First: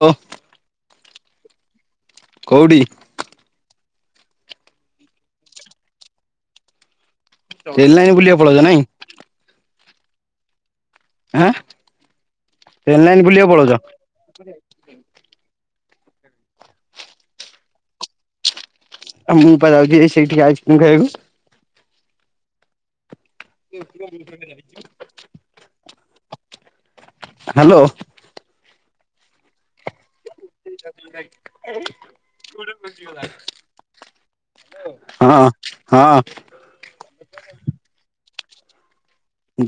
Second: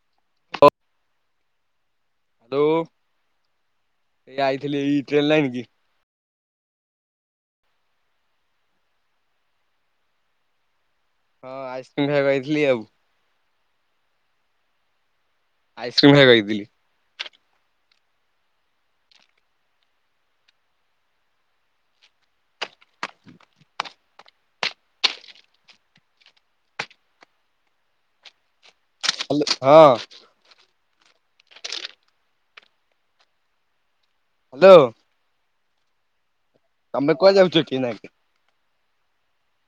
ଓ । Hello କୋଉଠି । ଏଇ ଆଇଥିଲି ଏଇ ଟ୍ରେନ ଲାଇନ କି । ଟ୍ରେନ ଲାଇନ ବୁଲିବାକୁ ପଳଉଚ ନାଇ । ଆଁ ହଁ ଆଇସ୍କ୍ରିମ ଖାଇବାକୁ ଆଇଥିଲି ଆଉ ଟ୍ରେନ ଲାଇନ ବୁଲିବା ପଳଉଚ । ଆଇସ୍କ୍ରିମ୍ ଖାଇବାକୁ ଆଇଥିଲି । ଆଉ ମୁଁ ପା ଯାଉଛି ହେଇ ସେଇଠିକି ଆଇସକ୍ରିମ ଖାଇଆକୁ । [unintelligible] ହା ଲୋ । ହଁ । ହ୍ୟାଲୋ ହଁ । ହଁ । ତମେ କୁଆଡେ ଯାଉଚ କି ଏଇନାକେ ।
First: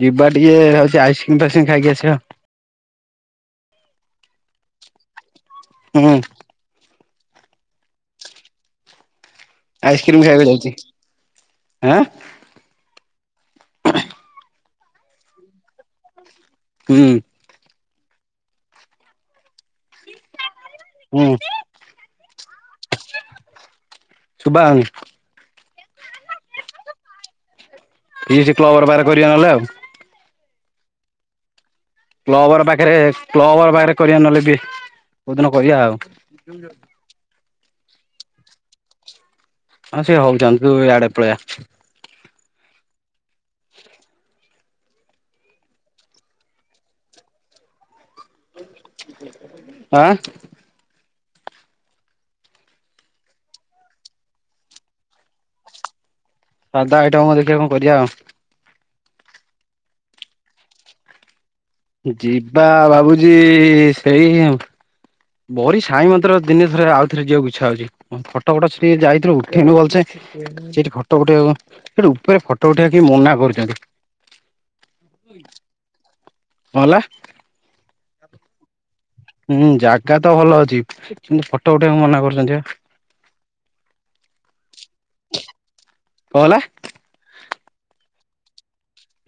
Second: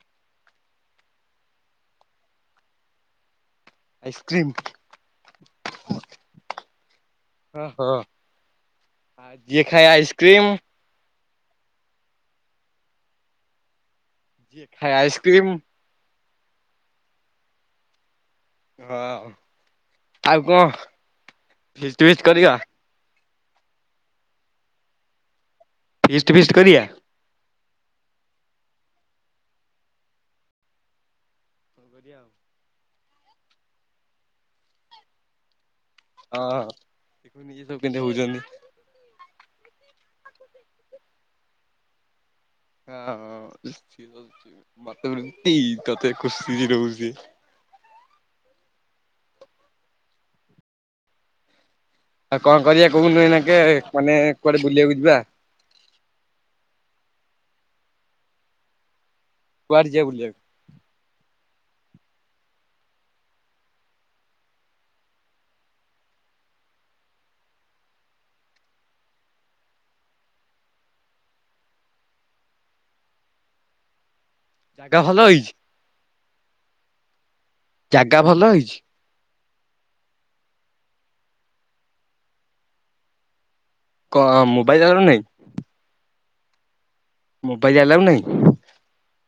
ଯିବା ଟିକେ ହଉଛି ଆଇସ୍କ୍ରିଙ୍ଗ ଫାଇସକ୍ରି ଖାଇକି ଆସିବା ଆଉ । ଆଇସକ୍ରିମ । ହୁଁ ଓ ହୋ ଆ ଜିଏ ଖାଏ ଆଇସ୍କ୍ରିମ୍ ଖାଇବାକୁ ଆଇସ୍କ୍ରିମ । ଯାଉଛି ଆଁ । ଜିଏ ଖାଇ ଆଇସ୍କ୍ରିମ । ହୁଁ । ହଁ ଆଉ କଣ ହୁଁ ଫିଷ୍ଟ ଫିଷ୍ଟ କରିବା । ଶୁଭାଆଉନି । ଫିଷ୍ଟ୍ ପିଷ୍ଟ କରିବା । ଫୀଷ୍ଟ କ୍ଲବ ଘରେ ପାଖରେ କରିବା ନହେଲେ ଆଉ । କ୍ଲବ ଘର ପାଖରେ କ୍ଲବ ଘର ପାଖରେ କରିବା ନଏଲେ ଫିଷ୍ଟ କୋଉ ଦିନ କରିବା ଆଉ । ହଁ ଦେଖୁନୁ ଇଏ ସବୁ କେମତି ହଉଛନ୍ତି । ହଁ ସେ ହଉଥାନ୍ତୁ ତୁ ଆଡେ ପଲେଇ ଆ। ହଁ । ମତେ ବି ଲୁଟି ତତେ ଖୁସି କି ରହୁଛି ସେ । ହାଁ । ଆଉ କଣ କରିବା କୋହୁନୁ ଏଇନାକେ ମାନେ କୁଆଡେ ବୁଲିବାକୁ ଯିବା । ସାଧା ଆଇଟମ କଣ ଦେଖିବା କଣ କରିବା ଆଉ। କୁଆରେ ଯିବା ବୁଲିଆକୁ । ଯିବା ଭାବୁଛି ସେଇ ଉ। ବରି ସାଇ ମନ୍ଦିର ଦିନେ ଥରେ ଆଉଥରେ ଯିବାକୁ ଇଚ୍ଛା ହଉଛି ଫଟ ଫଟ ସେଠି ଯାଇଥିଲୁ ଉଠେଇନୁ ଭଲସେ । ସେଇଠି ଫଟୋ ଉଠେଇବାକୁ ସେଠି ଉପରେ ଫଟୋ ଉଠେଇବା କି ମନା କରୁଛନ୍ତି । ଜାଗା ଭଲ ହେଇଛି । କଣ ହେଲା । ଜାଗା ଭଲ ହେଇଛି । ହୁଁ ଜାଗା ତ ଭଲ ଅଛି କିନ୍ତୁ ଫଟୋ ଉଠେଇଆକୁ ମନା କରୁଛନ୍ତି ବା । କଣ ମୋବାଇଲ ଦର ନାଇଁ [unintelligible] କହହେଲା? ମୋବାଇଲ ଆଲାଉ ନାହିଁ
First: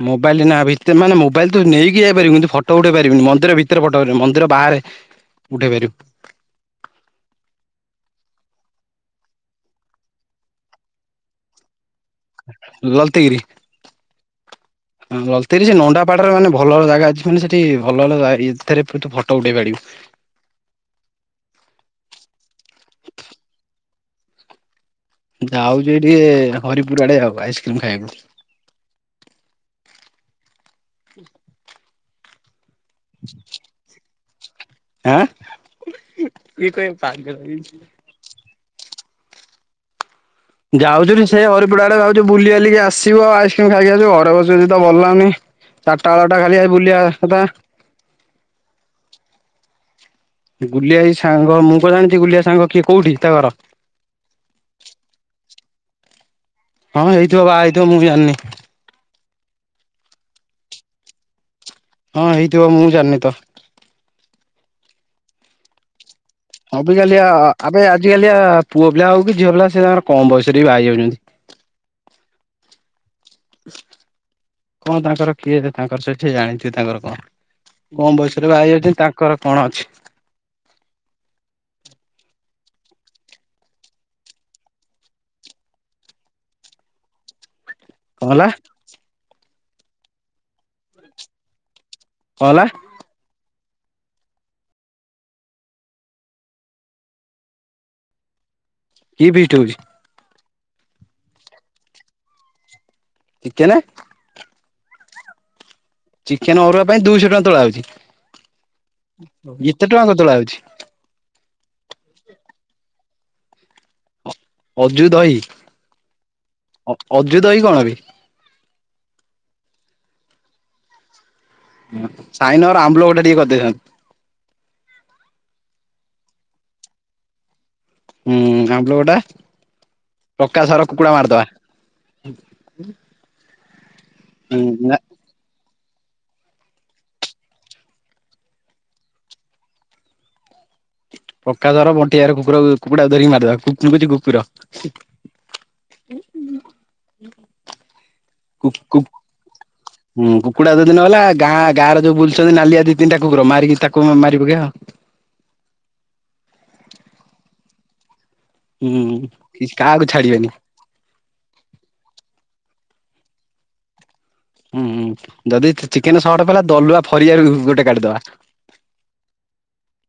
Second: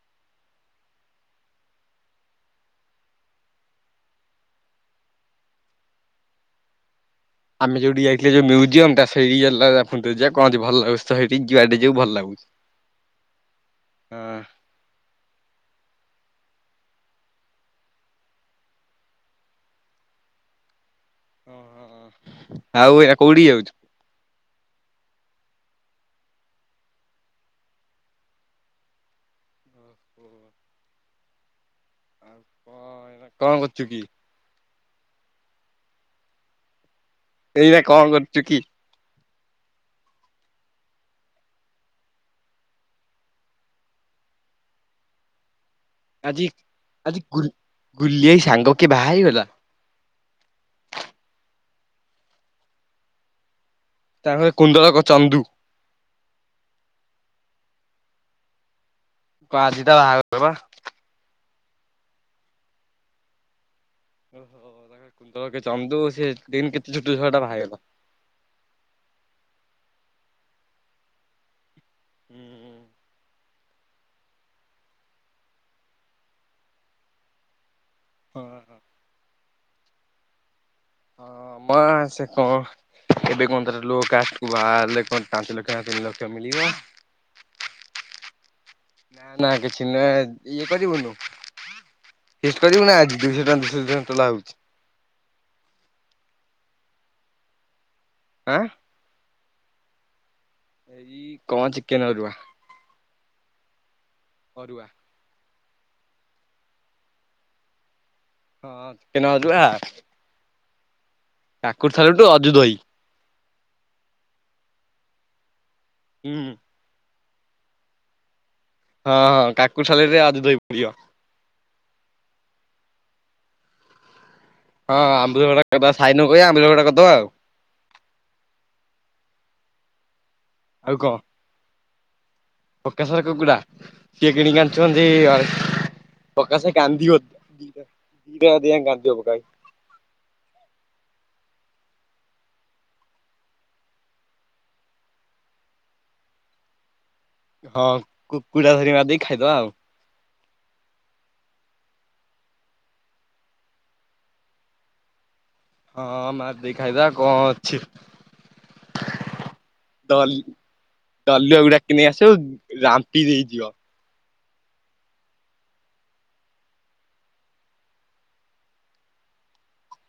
ମୋବାଇଲ ନା ଭିତରେ ମୋବାଇଲ ତୁ ନେଇକି ଯାଇ ପାରିବୁନି, ଫଟୋ ଉଠେଇ ପାରିବୁନି, ମନ୍ଦିର ଭିତରେ ଫଟୋ ଉଠେଇ ପା ଉଠେଇ ପାରିବୁ। [inaudible] ଆମେ ଯୋଉଠି ଯାଇଥିଲେ ଯଉ ମ୍ୟୁଜିୟମ ଟ ସେଇଠିଲାଖନ୍ତୁ ଯ କଣ ଭଲ ଅବସ୍ଥା ସେଠି ଯୁଆ [unintelligible] ଲଲତିଗିରି ହଁ ଲଲତିଗିରି ଯେ ନଣ୍ଡା ପାଡରେ ମାନେ ଭଲ ଭଲ ଜାଗା ଅଛି ମାନେ ସେଠି ଭଲ ଭଲ ଏଥିରେ ତୁ ଫଟୋ ଉଠେଇ ପାରିବୁ । ଓ ଆଉ ଏ କୋଉଠି ଯାଉଛି? ଯାଉଛି ଟିକେ ହରିପୁର ଆଡେ ଆଉ, ଆଇସ୍କ୍ରିମ ଖାଇବାକୁ ହୁଁ [inaudible] ହଁ କଣ କରୁଛୁ କି? ଆଁ ଏଇ କ ଏଇଟ କଣ କରୁଛୁ କି? ଯାଉଛୁ ସେଇ ହରିପୁର ଆଡେ -ଯାଉଛି ବୁଲି ବାଲିକି ଆସିବୁ, ଆଇସ୍କ୍ରିମ ଖାଇକି ଆସିବୁ, ଘରେ ବସିବସିକି ତ ଭଲ ଲାଗୁନି ଚାରିଟା ବେଳଟା ଆଜି ଖାଲି ଆ ବୁଲିବା ଆଜି କଥା ଗୁଲ । ଗୁଲି ଭାଇ ସାଙ୍ଗ କିଏ ବାହା ହେଇଗଲା ଗୁଲିଆ ସାଙ୍ଗ ମୁଁ କଣ ଜାଣିଛି ଗୁଲିଆ ସାଙ୍ଗ କିଏ କୋଉଠି ତା ଘର? ତାଙ୍କଘର କୁଣ୍ଡଳକ ଚନ୍ଦୁ ହଁ ହେଇଥିବ ବା ହେଇଥିବ ମୁଁ ଜାଣିନି ପାଜି ତ ବାହା ବା [unintelligible] ହଁ ହେଇଥିବ ମୁଁ ଜାଣିନି ତ ଓୋ କୁ ତ ଚାମଦ ସେ [unintelligible] ହବ ଛୋଟ କାଲି ଛୁଆଟା ବାହା ହେଇଗଲା। ଆବେ ଆଜିିକାଲି ଆ ପୁଅ ପିଲା ହଉ କି ଝିଅ ପିଲା ସେତାଙ୍କର କମ ବୟସ ସେ ବି ବାହା ହେଇ ଯାଉଛନ୍ତି । ହୁଁ ହୁଁ କଣ ତାଙ୍କର କିଏ ଯେ ତାଙ୍କର ସେଠି ଜାଣିଥିବୁ ତାଙ୍କର କଣ? କଣ ହଁ ବୟସରେ ବାହାହେଇଯାଉଛନ୍ତି, ତାଙ୍କର କଣ ଅଛି? ହଁ ମ ସେ କ---? ଏବେ କଣ ତ ଲ କାଷ୍ଟକୁ ବାହାରିଲେ କଣ ପାଞ୍ଚ ଲକ୍ଷ ତିନି ଲକ୍ଷ ମିଳିବ [unintelligible] କଣ ହେଲା? ନା ନା କିଛି ନୁହେଁ ଇଏ କରିବୁନୁ, କଣ ହେଲା ଫିଷ୍ଟ କରିବୁ ନା ଆଜି ଦିଶହ ଟଙ୍କା ହଉଛି [unintelligible] ଆଁ କି ଭଟ ହଉଛି [unintelligible] ଏଇ କଣ ଚିକେନଅରୁଆ ଚିକେନ ଅରୁଆ ଚିକେନ ଅରୁଆ ପାଇଁ ଦୁଇଶହ ଟଙ୍କା ତୋଳା ହଉଛି ହଁ ଚିକେନ ଏତେ ଟଙ୍କା କ ତଳା ହଉଛି---? ଠାକୁର ଥଲଠୁ ଅଜୁ ଦଇ ଅଜୁ ଦ ଭାଇ ହୁଁ। ଅଜୁତ ଭାଇ କଣ ବେ? ହଁ ହଁ କାକୁଡି ସାଲାଡ଼ ରେ ଅଜୁତ ଭାଈ କରିବ। ସାଇନର ଆମ୍ବୁଲ ଗୋଟେ ଟିକେ କରିଦେଇ ହଁ ଆମ୍ୱ ସଢା କରିଦବା ସାଇନୁକୁ କହିବା ଆମ୍ବ ସଢା ଟା କରିଦବା ଆଉ। ହୁଁ ଆମ୍ବୁଲ ଖଟା ପକା ସାର କୁକୁଡା ମାରିଦବା। ପ୍ରକାଶ ର କୁକୁଡା ସିଏ ହୁଁ କିଣିକି ନା ଆଣିଛନ୍ତି ଅ। ପକା ସେ କାନ୍ଦିବ ଦି ଟା ଦି ଟା ରାତି ଯାଏଁ କାନ୍ଦିବ ପକାଇ। [inaudible] ପକ୍କା ଧର ବଣ୍ଟି ଭାଇର କୁକୁରକୁ କୁକୁଡ଼ାକୁ ଧରିକି ମାରିଦବା କୁକୁ ମୁଁ କହୁଚି କୁକୁର ହୁଁ। [inaudible] ହଁ କୁ କକୁଡ଼ା ଧର ମାର ଦେଇି ଖାଇଦବା ଆଉ। ହୁଁ କୁକୁଡ଼ଡା ଦୁ ଦିନ ଗଲା ଗାଁ ଗାଁରେ ଯୋଉ ବୁଲୁଛନ୍ତି, ନାଲିଆ ଦି ତିନିା କକୁର ମାରିକି ତାକୁ ମାରି ପକେ ଆଉ। ହଁ ମା ଦେଇ ଖାଇଦ କଣ ଅଛି ହୁଁ କାହାକୁ ଛାଡିବେନି। ଦଲ ଗୁଡା କି ନେଇ ଆସୁ ରାମ୍ପି ଦେଇଯିବ। ହୁଁ ହୁଁ ଯଦି ଚିକେନ ସଟ ପଲା ଦଲୁଆ ଫରିଆ ଗୋଟେ କାଢିଦବା। ହ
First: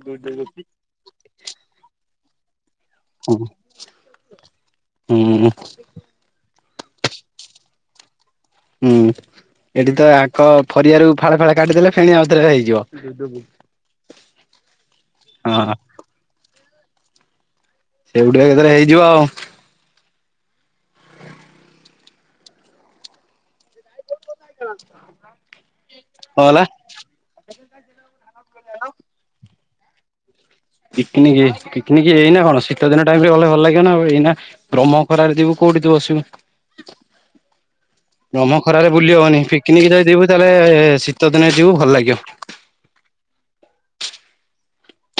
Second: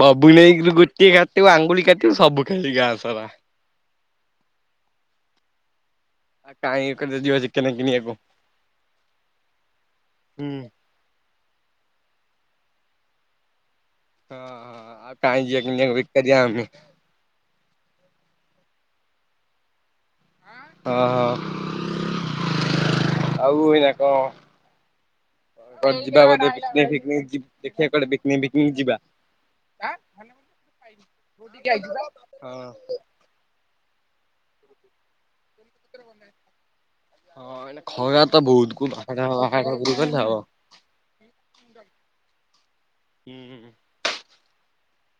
ବବୁ ନାଇକରୁ ଗୋଟିଏ ଖାବୁ ଆଙ୍ଗୁଳି ଖାଥିବୁ ସବୁ ଖାଲି ଗାଁ ସରା ହୁଁ ହୁଁ। ଆ କହି ବେକାର ଯିବା ଚିକେନ୍ କିଣିବାକୁ ହୁଁ ଏଠି ତ ହୁଁ ଆଙ୍କ ପରଆରୁ ଫାଳେ ଫାଳେ କାଟିଦେଲେ ଫେଣି ଆଉ। ହେଇଯିବ। ହଁ ହଁ ଆଉ କାଇ ଯିବା ହଁ କିଣିବାକୁ ବେକାରୀଆ ଆମେ। ସେଗଠିକଆ କେଥରେ ହେଇଯିବ ଆଉ। ହଁ ହଁ ଆଉ ଏନା [inaudible] ଯିବା କଣ କୁଆଡ଼େ ହେଲା? ପିକିନିକୀ ଫିକିନିକି ଯି ଦେଖିବାକ କୁଆଡ଼େ ପିକିନୀକି ଫିକିନିକୀ ଯିବା। ଆ ଭନ୍ୟ ପିକନିକ ପିକିନିକି ଏଇନା କଣ ଶୀତ ଦିନ ଟାଇମ ରେ ଗଲେ ଭଲ ଲାଗିବ ନା ଏଇନା ବ୍ରହ୍ମ ଖରାରେ ଯିବୁ। କୋଉଠି ତୁ ବସିବ ମାନେ ଖ ବ୍ରହମ ଖରାରେ ବୁଲି ହବନି ପିକନିକ ଯାଇ, ଯିବୁ ହବ। ତାହେଲେ ଶୀତ ଦିନେ ଯିବୁ ଭଲ ଲାଗିବ ହୁଁ ହୁଁ।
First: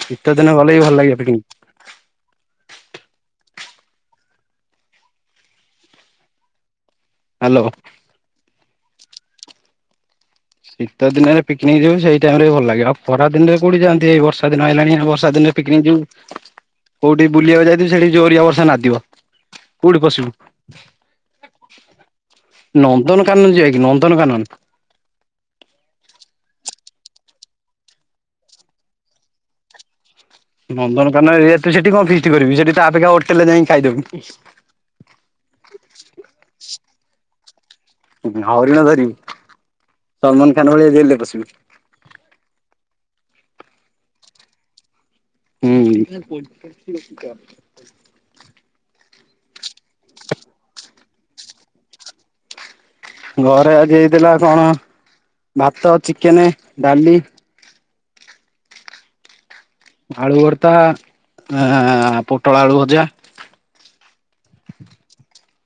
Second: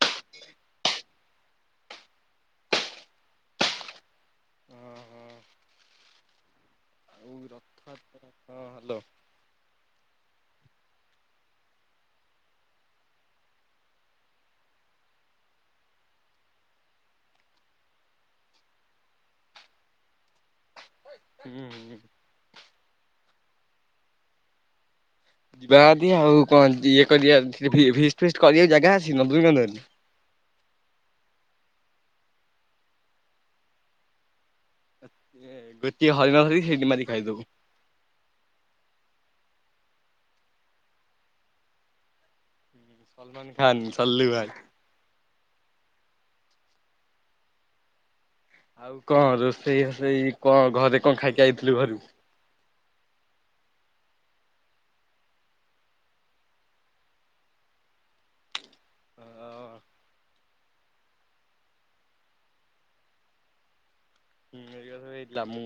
ଦୀତ ଦିନ ଗଲେ ବି ଭଲ ଲାଗିବ ପିକିକ ହୁଁ ହୁଁ। ଆଉ ହ୍ୟାଲୋ। ରଥ ରଥ ଭଲ। ଶୀତ ଦିନରେକନିକ ଯିବୁ ସେଇ ଟାଇମ ରେ ଭଲ ଲାଗେ ଆଉ ଖରା ଦିନରେ କୋଉଠିଆନ୍ତି ଏଇ ବର୍ଷା ଦିନ ହେଲାଣି ବର୍ଷା ଦିନରେ ପିକ ନିକ୍ ଯିବୁ କୋଉଠି ବୁଲିବାକୁ ଯାଇଥିବୁ ସେଠି ଜୋରିଆ ବର୍ଷା ନାଦିବ କୋଉଠି ପଶିବୁ। ହୁଁ। କାନନ ଯକ କି ନନ୍ଦନକାନନ ଯିବା ଯଦି ଆଉ କଣ ଇଏ କରିବା କରିବାକୁ ଫିଷ୍ଟ ଫିଷ୍ଟୀ ଜାଗା ଅଛି ନନ୍ଦନ ନନ୍ଦନକାନନ ତୁ ସେଠି କଣ ଫିକ୍ କରିବି ସେଠି ତପେକ୍ଷା ହୋଟେଲ ରେ ଯାଇ ଖାଇଦବୁ ଗୋଟି ହରିନ ଧରିକି ସେଠୀ ମାରିକି ଖାଇଦବୁ। ହରିଣ ଧରି ସଲମାନ ଖାନ ଭଳିଆ ଜେଲ୍ ପଶିବୁ। ସଲମାନ ଖାନ ସଲ୍ଲୁ ଭାଇ। ହୁଁ। ଆଉ କଣ ରୋଷେଇ ହୋଷେଇ କଣ ଘରେ କଣ ଖାଇକି ଆଇଥିଲୁ ଘରୁ ଘରେ ଆଜି ହେଇଥିଲା କଣ ଭାତ, ଚିକେନ, ଡାଲି। ଆଳୁ ଭର୍ତା, ଆ ପୋଟଳ ଆଳୁ ଭଜା ହଁ ହେଇଥିଲା ମୁଁ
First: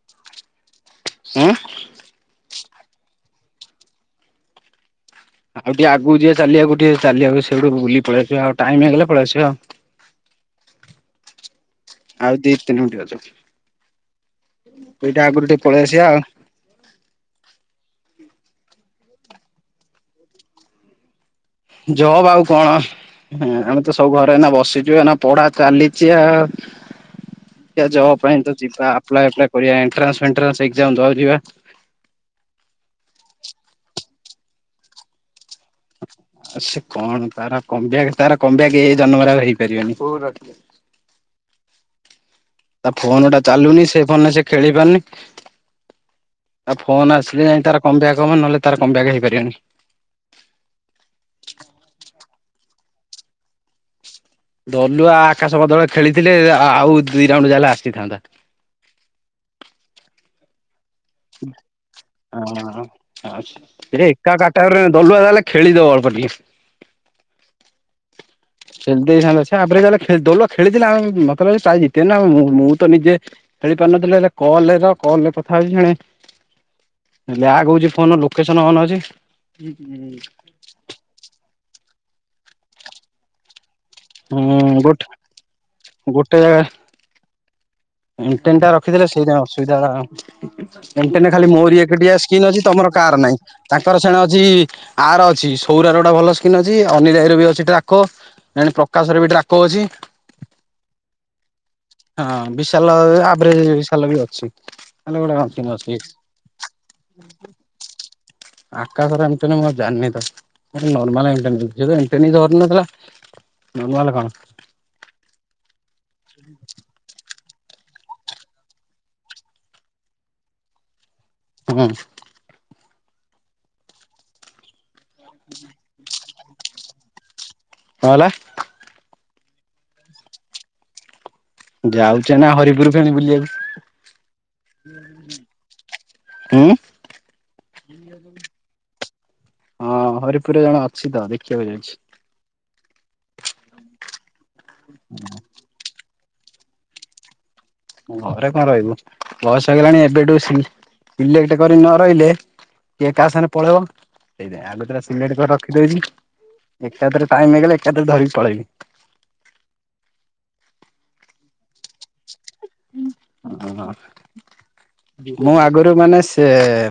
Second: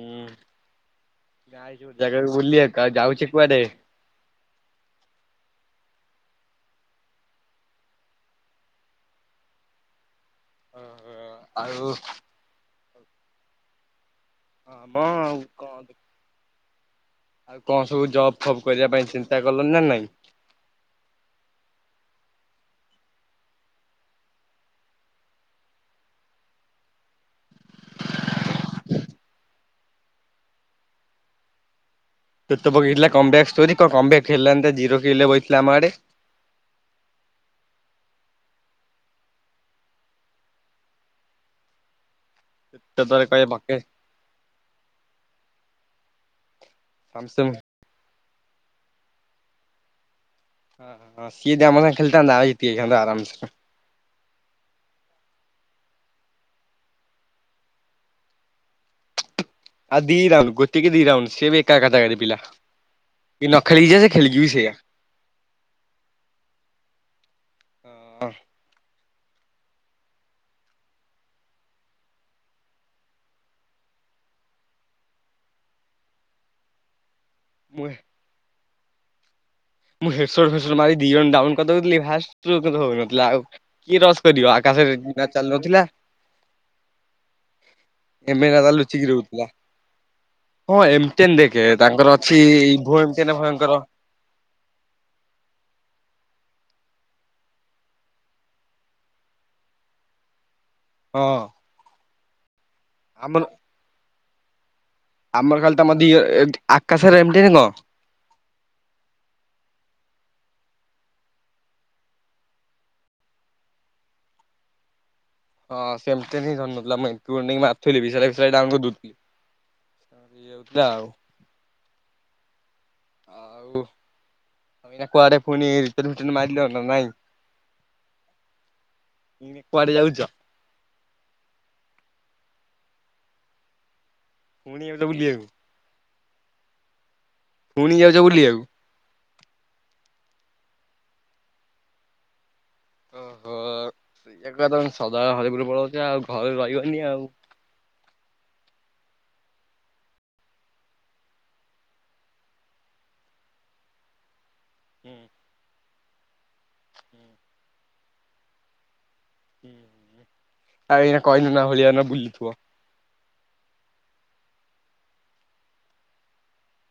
ଉଁ ଯାଇଛି ଗୋଟେ ଜାଗା ବୁଲିବାକୁ ଯାଉଛିି କୁଆଡେ? ଆଉ ଟିକେ ଆଗକୁ ଯିବେ ଚାଲିବାକୁ ଟିକେ ଚାଲିବାକୁ ସେଇଠୁ ବୁଲି ପଳେଇଆସିବା ଆଉ ଟାଇମ ହେଇଗଲେ ପଳେଇଆସିବା ଆଉ ହଉ [unintelligible] ଆଉ [unintelligible] ହଁ ଏଇଟା ଆଉ ଆଗରୁ ଟିକେ ପଳେଇ କଣ ଆସିବା ଆଉ ଆଉ କଣ ସବୁ ଜବ୍ ଫବ୍ କରିବା ପାଇଁ ଚିନ୍ତା କଲଣି ନା ନାଇଁ? ଯବ୍ ଆଉ କଣ ଆମେ ତ ସବୁ ଘରେ ଏଇନା ବସିଛୁ ଏଇନା ପଢା ଚାଲିଛି ଆଉ [inaudible] ଜବ ପାଇଁ ତ ଯିବା ଆପ୍ଲାଏ ଫାପ୍ଲାୟେ କରିବା ଏନ୍ତ୍ରାନ୍ସ ଫେନ୍ତ୍ରାଂଶ ଏକ୍ସାମ ଦବାକୁ ଯିବା। ଟୁଟୁ ପକେଇଥିଲା come back story come come back ଟା ହେଲାନି ତା ଜିରୋ କିଲ୍ ରେ ବସିଥିଲା। ଆ ସେ କଣ ତାର? କମବେକ ତାର କମ୍ ବେକ ଏଇ ଜନ୍ମରେ ହେଇପାରିବନି। ତା ତୋତେ ଫୋନ ଟା କହିବା ପକେ ଚାଲୁନି ସେ ଫୋନରେ ସେ ଖେଳି ପାରୁନି ଆଉ ଫୋନ ଆସିଲେ ସାମସଙ୍ଗ ନାଇ ତାର କମ ବ୍ୟାକ ହବ ନହେଲେ ତାର କମ ବ୍ୟାକ ହେଇପାରିବନି। ହଁ ସିଏ ଯଦି ଆମ ସାଙ୍ଗେ ଖେଳିଥାନ୍ତା ଆମେ ଜିତି ଯାଇଥାନ୍ତୁ ଆରାମ ସେ ଦଲୁଆ ଆକାଶ ବଦଳ ଖେଳିଥିଲେ ଆଉ ଦି ରାଉଣ୍ଡ ଯାହେଲେ ଆସିଥାନ୍ତା ଆଉ ଦି ରାଉଣ୍ଡ କି ଦି ରାଉଣ୍ଡ ହଁ ସିଏ ବି ଏକା କାଟାକାଟି ପିଲା କି ନ ଖେଳିକି ଯା ସେ ଏ ଏକା ଖେଳିକି ବି ସେଇଆ। କ୍ୟାଟେଗୋରୀରେ ଦଳୁଆ ଯାହା ହେଲେ ଖେଳିଥାନ୍ତା ଯଉ ଅଳ୍ପ ଟିକେ ହଁ ଖେଳି ଦେଇଥାନ୍ତା ସେ ଆଭ୍ରେଜ୍ ଭଳିଆ ଖେଳି ଦୋଳ ଖେଳିଥିଲେ ଆମେ ମତେ ଲାଗୁଛି ପ୍ରାଇସ ଜିତିଥାନ୍ତେ ଖେଳି ପାରୁନଥିଲେ ହେଲେ କଲର କଲରେ କଥା ହଉଛି ଜଣେ [inaudible] ଲ୍ୟାଗ ମୁଁ ହଉଛି ଫୋନ ଲୋକେସନ ଓନ ଅଛି ମୁଁ ହେଡ ଶର୍ଟ ଫେଡ ଶର୍ଟ ମାରି ଦି ଜଣଙ୍କୁ ଡାଉନ୍ କରିଦଉଥିଲି ଫାର୍ଷ୍ଟରୁ କିନ୍ତୁ ହଉନଥିଲା ଆଉ? କିଏ ରସ୍ କରିବ ହୁଁ ଆକାଶରେ ଗୋଟ ଯିବା ଚାଲୁନଥିଲା ଏମ ଏମେ ନା ଟେନ ଟା ତାର ରଖିଥିଲେ ଲୁଚିକି ସେଇଟା ହିଁ ରହୁଥିଲା। ଅସୁବିଧା ହେଲା ଆଉ ହଁ ଏମ ଟେନ୍ ରେ ଏମଟେନ୍ ଖାଲି ଦେଖେ ମୋର ହିଁ ତାଙ୍କର ଏକୁଟିଆ ସ୍କିନ ଅଛି ତମର ଇଭୋ କାହାର ଏମଟେନ୍ ନାଇଁ ଭୟଙ୍କର ତାଙ୍କର ସେଣେ ଅଛି। ଆର ଅଛି ସୌରାର ଗୋଟେ ଭଲ ସ୍କିନ୍ ଅଛି ଅନିଲ ଭାଇର ବି ଅଛି ଡ୍ରାକୋ [unintelligible] ଆକାଶର ବି ଡ୍ରାକୋ ଅଛି। ହଁ। ହଁ ବିଶାଲ ଆମର ଆଭରେଜ ବିଶାଲର ବି ଅଛି। ତାହେଲେ ଗୋଟେ ଆମର କଣ୍ଟିନ୍ୟୁ ଖାଲି ଅଛି ତମ ଦି ଆକାଶରେ ଏମ ଟେନ୍ କଣ? ଆକାଶର ଏମ ଟେନ ମୁଁ ଆଉ ଜାଣିନି ତାର ନର୍ମାଲ ଏମ ଟେନ୍ ସେ ତ ଏମ ଟେନ୍ ହିଁ ଧରୁନଥିଲା ନର୍ମାଲ କଣ? ହଁ ସେମତି ହିଁ ଧରିନଥିଲା ମୁଁ ଏମ ଟୁ ଇଲେଭେନ ନେଇ ମାରୁଥିଲି ବି ସେଇଟାରେ ପୁରା ଡାଉନ୍ କରିଦଉଥିଲି। [unintelligible] ଆଉ ହୁଁ ଆଉ ଏଇନା କୁଆଡେ ପୁଣି ରିଟର୍ନ ଫିଟର୍ନ ମାରିଲ ନା ନାଇଁ କଣ ହେଲା? ଏଇନେ କୁଆଡ଼େ ଯାଉଛ? ଯାଉଛି ଏଇନା ହରିପୁର ଫେଣି ବୁଲିବାକୁ ପୁଣି ଯାଉଛ ବୁଲିବାକୁ? ହୁଁ ପୁଣି ଯାଉଛ ବୁଲିବାକୁ ହଁ ହରିପୁର ଜଣେ ଅଛି ତ ଦେଖିବାକୁ ଯାଉଛି ଓହୋ ସେକଥା କହୁନ ସଦାବେଳେ ହରିପୁର ପଳଉଛ ଆଉ ଘରେ ରହିବନି ଆଉ ଘରେ କଣ ରହିବୁ ବୟସ ହେଲାଣି ଏବେଠୁ ସିଲେଟ କରି ନ ରହିଲେ କିଏ କାହା ସାଙ୍ଗେ ପଳେଇବ ସେଇ ଆଗ ସିଲଟ ରଖିଦଉଛି ଏକଟାଥରେ ଟାଇମ୍ ହେଇଗଲେ ଏକାଥରେ ଧରିକି ପଳେଇବି ଆଉ ଏଇନା କହିଲୁ ନା ଭଳିଆ ନ ବୁଲିଥିବ ଆଲ ହା ମୁଁ ଆଗରୁ ମାନେ ସେ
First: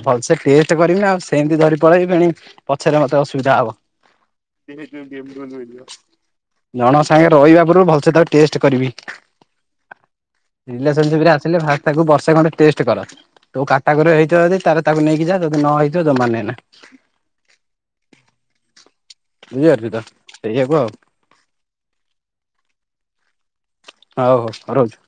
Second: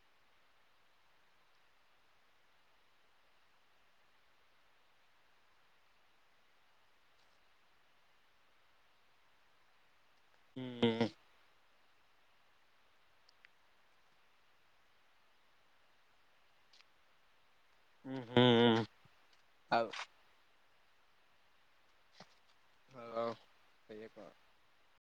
ଭଲ ସେେ ଟେଷ୍ଟ କରିବି ଆଉ ସେମିତି ଧରି ପଳେଇବି ପେଣି ପଛାର ମେ ଅସୁବିଧା ହବ ଜଣ ସାଙ୍ଗେ ରହିବା ପୂର୍ବରୁ ଭଲସେ ତାକୁ ଟେଷ୍ଟ କରିବି ହଁ ରିବିକରିବି ରିଲେସନସିପ ରେ ଆସିଲେ ଭା ତାକୁ ବର୍ଷେ ଖଣ୍ଟେ ଟେଷ୍ଟ କର ତୁ କାଟାକ ହେଇ ଯ ତ ତାକୁ ନେଇକି ଯାଦ ନ ହେଇଯ ତ ମାନେ ନାକରିବି ହୁଁ ହୁଁ। ଆଉ [unintelligible] ଏୟାକୁ ଆଉ। ସେଇଆ କହ। ହଉ ହଉ ରହୁଛି।